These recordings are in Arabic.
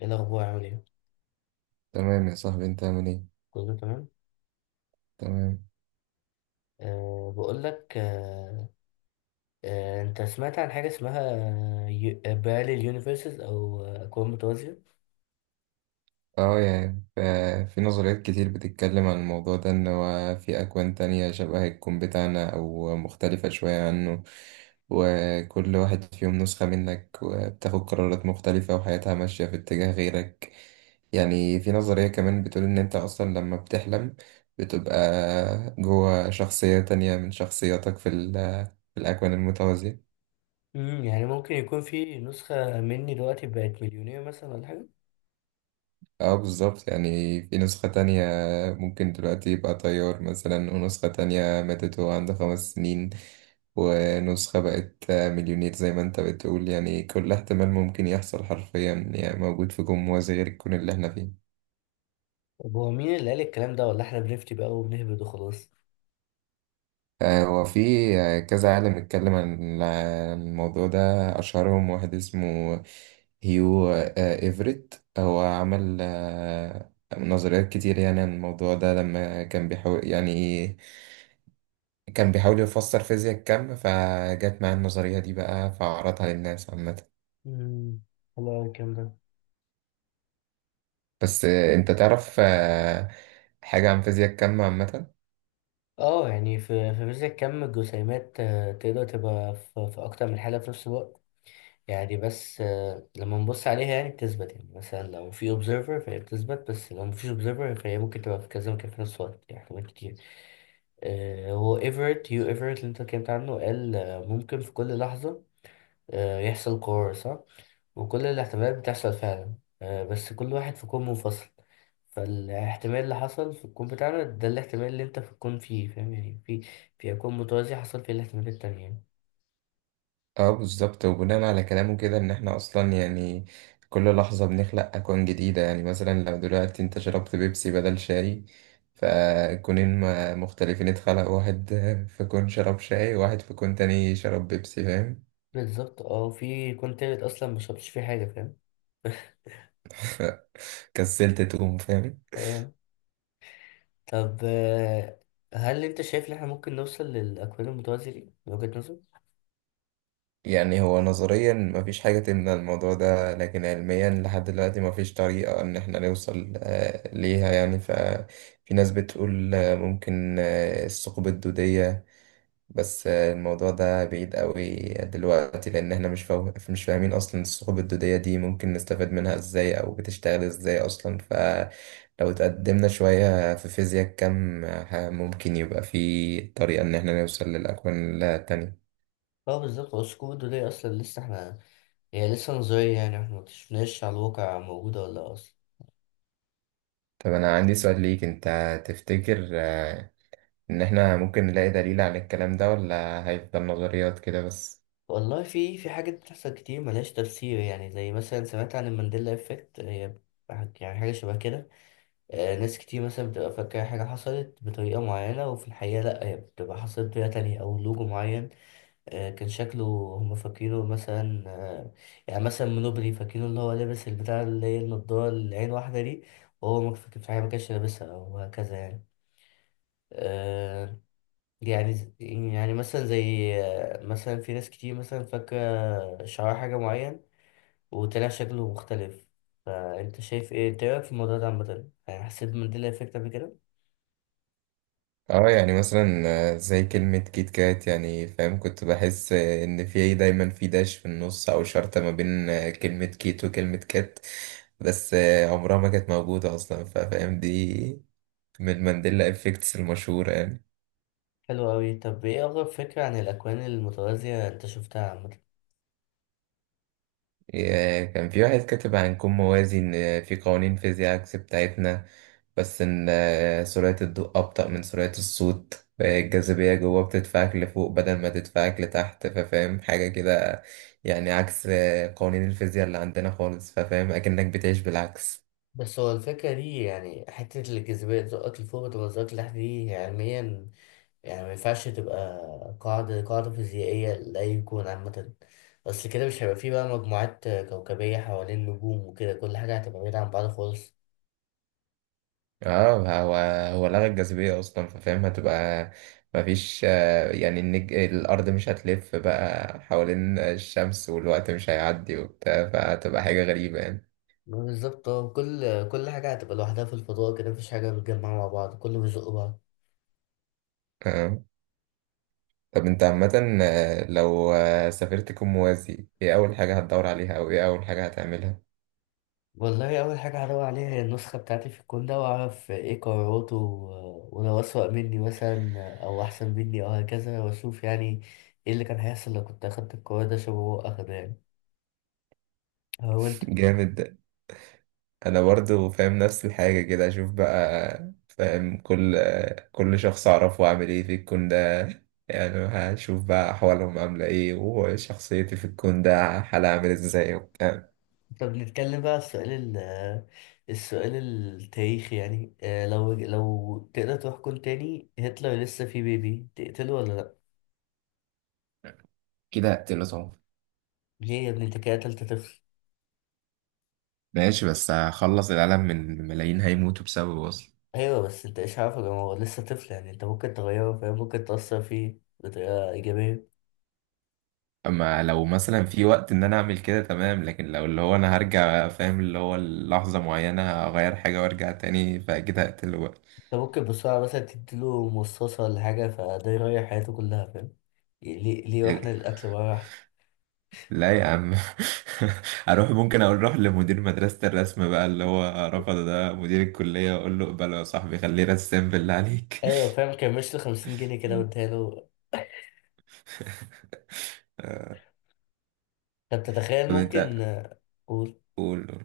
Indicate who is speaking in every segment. Speaker 1: ايه الاخبار؟ عامل ايه؟
Speaker 2: تمام يا صاحبي انت عامل ايه.
Speaker 1: كله تمام.
Speaker 2: تمام.
Speaker 1: بقول لك. انت سمعت عن حاجه اسمها باراليل يونيفرسز او اكوان متوازيه؟
Speaker 2: اه يعني ف- في نظريات كتير بتتكلم عن الموضوع ده ان هو في اكوان تانية شبه الكون بتاعنا او مختلفة شوية عنه، وكل واحد فيهم نسخة منك وبتاخد قرارات مختلفة وحياتها ماشية في اتجاه غيرك. يعني في نظرية كمان بتقول ان انت اصلا لما بتحلم بتبقى جوه شخصية تانية من شخصياتك في الاكوان المتوازية.
Speaker 1: يعني ممكن يكون في نسخه مني دلوقتي بقت مليونير مثلا ولا حاجه؟
Speaker 2: اه بالظبط، يعني في نسخة تانية ممكن دلوقتي يبقى طيار مثلا، ونسخة تانية ماتت وهو عنده 5 سنين، ونسخة بقت مليونير زي ما انت بتقول. يعني كل احتمال ممكن يحصل حرفيا يعني موجود في جموز غير الكون اللي احنا فيه.
Speaker 1: طب هو مين اللي قال الكلام ده ولا احنا بنفتي بقى وبنهبد وخلاص؟
Speaker 2: هو في كذا عالم اتكلم عن الموضوع ده. أشهرهم واحد اسمه هيو إيفريت، هو عمل نظريات كتير يعني عن الموضوع ده لما كان بيحاول يعني كان بيحاول يفسر فيزياء الكم، فجت معاه النظرية دي بقى فعرضها للناس عامة.
Speaker 1: امم حلو أوي الكلام ده.
Speaker 2: بس انت تعرف حاجة عن فيزياء الكم عامة؟
Speaker 1: اه، يعني في فيزياء كم الجسيمات تقدر تبقى في اكتر من حاله في نفس الوقت. يعني بس لما نبص عليها يعني بتثبت، يعني مثلا لو في observer فهي بتثبت، بس لو مفيش observer فهي ممكن تبقى في كذا مكان في نفس الوقت، يعني احتمال كتير. هو هيو ايفرت اللي انت اتكلمت عنه قال ممكن في كل لحظة يحصل قرار صح، وكل الاحتمالات بتحصل فعلا، بس كل واحد في كون منفصل. فالاحتمال اللي حصل في الكون بتاعنا ده الاحتمال اللي انت في الكون فيه، فاهم؟ يعني في كون متوازي حصل فيه الاحتمالات التانية.
Speaker 2: اه بالظبط. وبناء على كلامه كده ان احنا اصلا يعني كل لحظة بنخلق اكوان جديدة. يعني مثلا لو دلوقتي انت شربت بيبسي بدل شاي، مختلفين اتخلق، واحد في كون شرب شاي وواحد في كون تاني شرب بيبسي، فاهم؟
Speaker 1: بالظبط، اه، في كون تالت اصلا مشربتش فيه حاجة، فاهم؟
Speaker 2: كسلت تقوم، فاهم.
Speaker 1: اه. طب، هل انت شايف ان احنا ممكن نوصل للاكوان المتوازية دي من وجهة نظرك؟
Speaker 2: يعني هو نظريا مفيش حاجة تمنع الموضوع ده، لكن علميا لحد دلوقتي مفيش طريقة إن احنا نوصل ليها. يعني ففي ناس بتقول ممكن الثقوب الدودية، بس الموضوع ده بعيد قوي دلوقتي، لأن احنا مش فاهمين أصلا الثقوب الدودية دي ممكن نستفاد منها ازاي أو بتشتغل ازاي أصلا. فلو اتقدمنا شوية في فيزياء كم، ممكن يبقى في طريقة إن احنا نوصل للأكوان التانية.
Speaker 1: اه بالظبط، اسكودو دي اصلا لسه احنا، هي لسه نظرية، يعني احنا مكتشفناش على الواقع موجودة ولا لأ اصلا.
Speaker 2: طب أنا عندي سؤال ليك أنت، تفتكر إن إحنا ممكن نلاقي دليل على الكلام ده ولا هيفضل نظريات كده بس؟
Speaker 1: والله في حاجات بتحصل كتير ملهاش تفسير، يعني زي مثلا سمعت عن المانديلا افكت، هي يعني حاجة شبه كده. ناس كتير مثلا بتبقى فاكرة حاجة حصلت بطريقة معينة، وفي الحقيقة لأ، هي بتبقى حصلت بطريقة تانية، أو لوجو معين. كان شكله هم فاكرينه مثلا، يعني مثلا منوبري فاكرينه اللي هو لابس البتاع، اللي هي النضارة اللي عين واحدة دي. وهو ما كان في حاجة، ما كانش لابسها، أو هكذا يعني. آه، يعني يعني مثلا زي مثلا في ناس كتير مثلا فاكرة شعار حاجة معين، وطلع شكله مختلف. فأنت شايف إيه إنت إيه رأيك في الموضوع ده عامة؟ يعني حسيت بمانديلا إفكت قبل كده؟
Speaker 2: اه يعني مثلا زي كلمة كيت كات، يعني فاهم، كنت بحس إن في إيه، دايما في داش في النص أو شرطة ما بين كلمة كيت وكلمة كات، بس عمرها ما كانت موجودة أصلا، فاهم؟ دي من مانديلا إفكتس المشهورة يعني.
Speaker 1: حلو أوي. طب إيه أغرب فكرة عن الأكوان المتوازية أنت شفتها عامة؟
Speaker 2: كان في واحد كاتب عن كون موازي إن في قوانين فيزياء عكس بتاعتنا، بس إن سرعة الضوء أبطأ من سرعة الصوت، الجاذبية جوه بتدفعك لفوق بدل ما تدفعك لتحت، ففاهم حاجة كده، يعني عكس قوانين الفيزياء اللي عندنا خالص، ففاهم أكنك بتعيش بالعكس.
Speaker 1: بس هو الفكرة دي، يعني حتة الجاذبية تزقك لفوق وتبقى تزقك لتحت دي علميا، يعني ما ينفعش تبقى قاعدة قاعدة فيزيائية لأي كون عامة. أصل كده مش هيبقى فيه بقى مجموعات كوكبية حوالين نجوم وكده، كل حاجة هتبقى بعيدة عن بعض خالص.
Speaker 2: اه، هو لغى الجاذبية أصلا، ففاهم هتبقى مفيش يعني النج... الأرض مش هتلف بقى حوالين الشمس والوقت مش هيعدي وبتاع، فهتبقى حاجة غريبة يعني.
Speaker 1: بالظبط اه، كل كل حاجة هتبقى لوحدها في الفضاء كده، مفيش حاجة متجمعة مع بعض، كله بيزق بعض.
Speaker 2: آه. طب انت عامة لو سافرت كون موازي، ايه أول حاجة هتدور عليها أو ايه أول حاجة هتعملها؟
Speaker 1: والله أول حاجة هدور عليها هي النسخة بتاعتي في الكون ده، وأعرف إيه قراراته ولو أسوأ مني مثلا أو أحسن مني أو هكذا، وأشوف يعني إيه اللي كان هيحصل لو كنت أخدت القرار ده شبه هو أخده، يعني. هو أنت.
Speaker 2: جامد. أنا برضو فاهم نفس الحاجة كده، أشوف بقى فاهم كل شخص أعرفه عامل ايه في الكون ده. يعني هشوف بقى أحوالهم عاملة ايه وشخصيتي في الكون ده حالها عامل ازاي وبتاع.
Speaker 1: طب نتكلم بقى على السؤال التاريخي، يعني لو تقدر تروح كون تاني، هتلر لسه فيه بيبي تقتله ولا لأ؟
Speaker 2: كده هقتله طبعا.
Speaker 1: ليه يا ابني؟ أنت كده قتلت طفل؟
Speaker 2: ماشي، بس هخلص العالم من ملايين هيموتوا بسببه أصلا.
Speaker 1: أيوه، بس أنت إيش عارفه يا جماعة، هو لسه طفل، يعني أنت ممكن تغيره، فاهم؟ ممكن تأثر فيه بطريقة إيجابية.
Speaker 2: اما لو مثلا في وقت ان انا اعمل كده تمام، لكن لو اللي هو انا هرجع فاهم اللي هو لحظة معينة اغير حاجة وارجع تاني، فاكيد هقتله بقى.
Speaker 1: انت ممكن بسرعة مثلا تديله مصاصة ولا حاجة، فده يريح حياته كلها، فاهم؟ ليه ليه واحنا الأكل مرة واحدة؟
Speaker 2: لا يا عم. اروح ممكن اقول روح لمدير مدرسة الرسم بقى اللي هو رفض، ده مدير الكلية، واقول له اقبله يا صاحبي، خليه رسام بالله عليك.
Speaker 1: أيوة فاهم، كان مش 50 جنيه كده واديها له. طب تتخيل
Speaker 2: طب
Speaker 1: ممكن.
Speaker 2: انت
Speaker 1: قول.
Speaker 2: قول.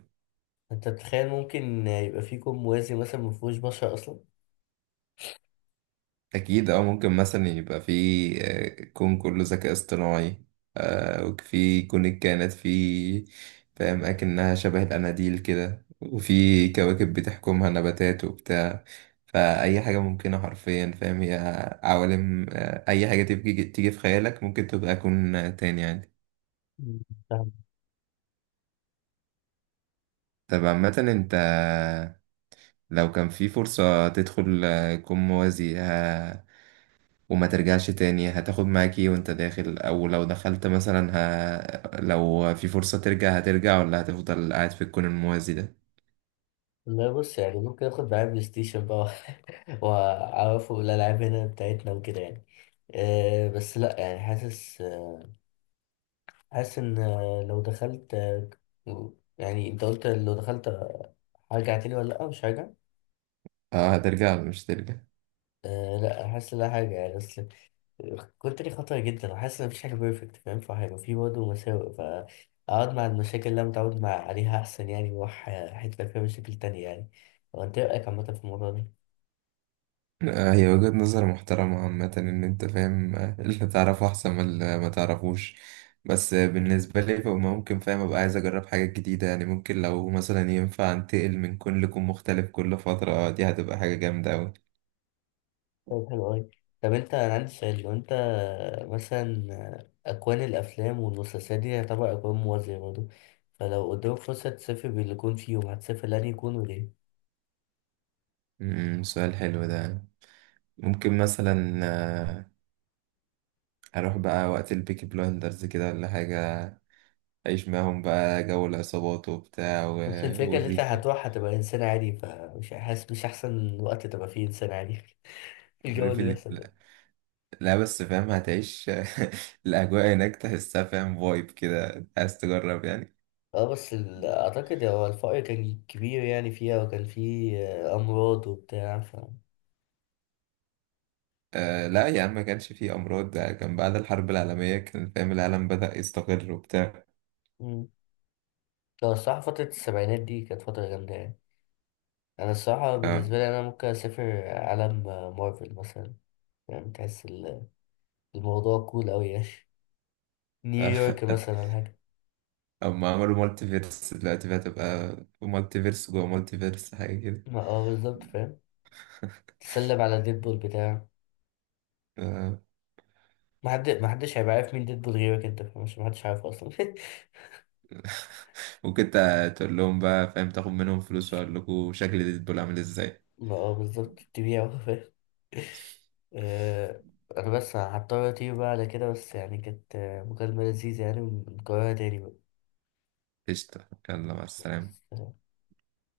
Speaker 1: أنت بتتخيل ممكن يبقى فيكم موازي مثلا مفهوش بشر أصلا؟
Speaker 2: أكيد، أو ممكن مثلا يبقى في كون كله ذكاء اصطناعي، وفي كون الكائنات في فاهم أكنها شبه الأناديل كده، وفي كواكب بتحكمها نباتات وبتاع. فأي حاجة ممكنة حرفيا، فاهم؟ هي عوالم أي حاجة تيجي في خيالك ممكن تبقى كون تاني عادي.
Speaker 1: مم. فاهم.
Speaker 2: طب عامة أنت لو كان في فرصة تدخل كون موازي وما ترجعش تاني، هتاخد معاك ايه وانت داخل؟ او لو دخلت مثلا لو في فرصة ترجع، هترجع ولا هتفضل قاعد في الكون الموازي ده؟
Speaker 1: لا، بص يعني ممكن آخد معايا بلاي ستيشن بقى. وأعرفه الألعاب هنا بتاعتنا وكده يعني. أه بس لأ، يعني حاسس، حاسس ان لو دخلت، يعني انت قلت لو دخلت، هرجع تاني ولا لا، مش هرجع.
Speaker 2: اه، هترجع ولا مش ترجع؟
Speaker 1: أه لا، حاسس لا حاجة يعني، بس كنت لي خطرة جدا وحاسس ان مفيش حاجة بيرفكت، فاهم؟ فهيبقى في برضه مساوئ، فأقعد مع المشاكل اللي أنا متعود مع عليها أحسن، يعني وأروح حتة فيها مشاكل تانية يعني. هو أنت إيه رأيك عامة في الموضوع ده؟
Speaker 2: آه، هي وجهة نظر محترمة عامة، ان انت فاهم اللي تعرفه احسن من اللي ما تعرفوش. بس بالنسبة لي فما ممكن فاهم ابقى عايز اجرب حاجات جديدة، يعني ممكن لو مثلا ينفع انتقل من كون لكون مختلف كل فترة، دي هتبقى حاجة جامدة اوي.
Speaker 1: طيب حلو أوي. طب أنا عندي سؤال، لو أنت مثلا أكوان الأفلام والمسلسلات دي تعتبر أكوان موازية برضه، فلو قدامك فرصة تسافر باللي يكون فيهم هتسافر لأني يكون وليه؟
Speaker 2: امم، سؤال حلو ده. ممكن مثلا هروح بقى وقت البيكي بلايندرز كده ولا حاجة، أعيش معاهم بقى جو العصابات وبتاع و...
Speaker 1: بس الفكرة إن أنت
Speaker 2: والريف.
Speaker 1: هتروح هتبقى إنسان عادي، فمش حاسس مش أحسن وقت تبقى فيه إنسان عادي. الجو
Speaker 2: والريف
Speaker 1: اللي
Speaker 2: اللي
Speaker 1: بيحصل ده.
Speaker 2: لا لا، بس فاهم هتعيش الأجواء هناك تحسها، فاهم؟ فايب كده عايز تجرب يعني.
Speaker 1: اه بس أعتقد هو الفقر كان كبير يعني فيها، وكان فيه أمراض وبتاع، ف
Speaker 2: آه لا يا عم، ما كانش فيه أمراض، ده كان بعد الحرب العالمية، كان فاهم العالم بدأ يستقر وبتاع.
Speaker 1: مم. لا الصراحة فترة السبعينات دي كانت فترة جامدة يعني. أنا الصراحة
Speaker 2: آه.
Speaker 1: بالنسبة لي، أنا ممكن أسافر عالم مارفل مثلا. يعني تحس الموضوع كول أوي يعني. نيويورك مثلا ولا حاجة.
Speaker 2: أما عملوا مالتي فيرس دلوقتي بقى، تبقى مالتي فيرس جوه مالتي فيرس حاجة كده.
Speaker 1: ما اه بالظبط فاهم. تسلم على ديدبول بتاعه.
Speaker 2: آه،
Speaker 1: ما حدش هيبقى عارف مين ديدبول غيرك، انت مش ما حدش عارفه اصلا.
Speaker 2: ممكن تقول لهم بقى فاهم، تاخد منهم فلوس واقول لكم شكل ديدبول عامل ازاي.
Speaker 1: ما اه بالظبط، تبيعه فاهم. آه، انا بس هضطر اطير بقى على كده، بس يعني كانت مكالمة لذيذة، يعني ونكررها تاني بقى.
Speaker 2: قشطة، يلا مع
Speaker 1: بس،
Speaker 2: السلامة.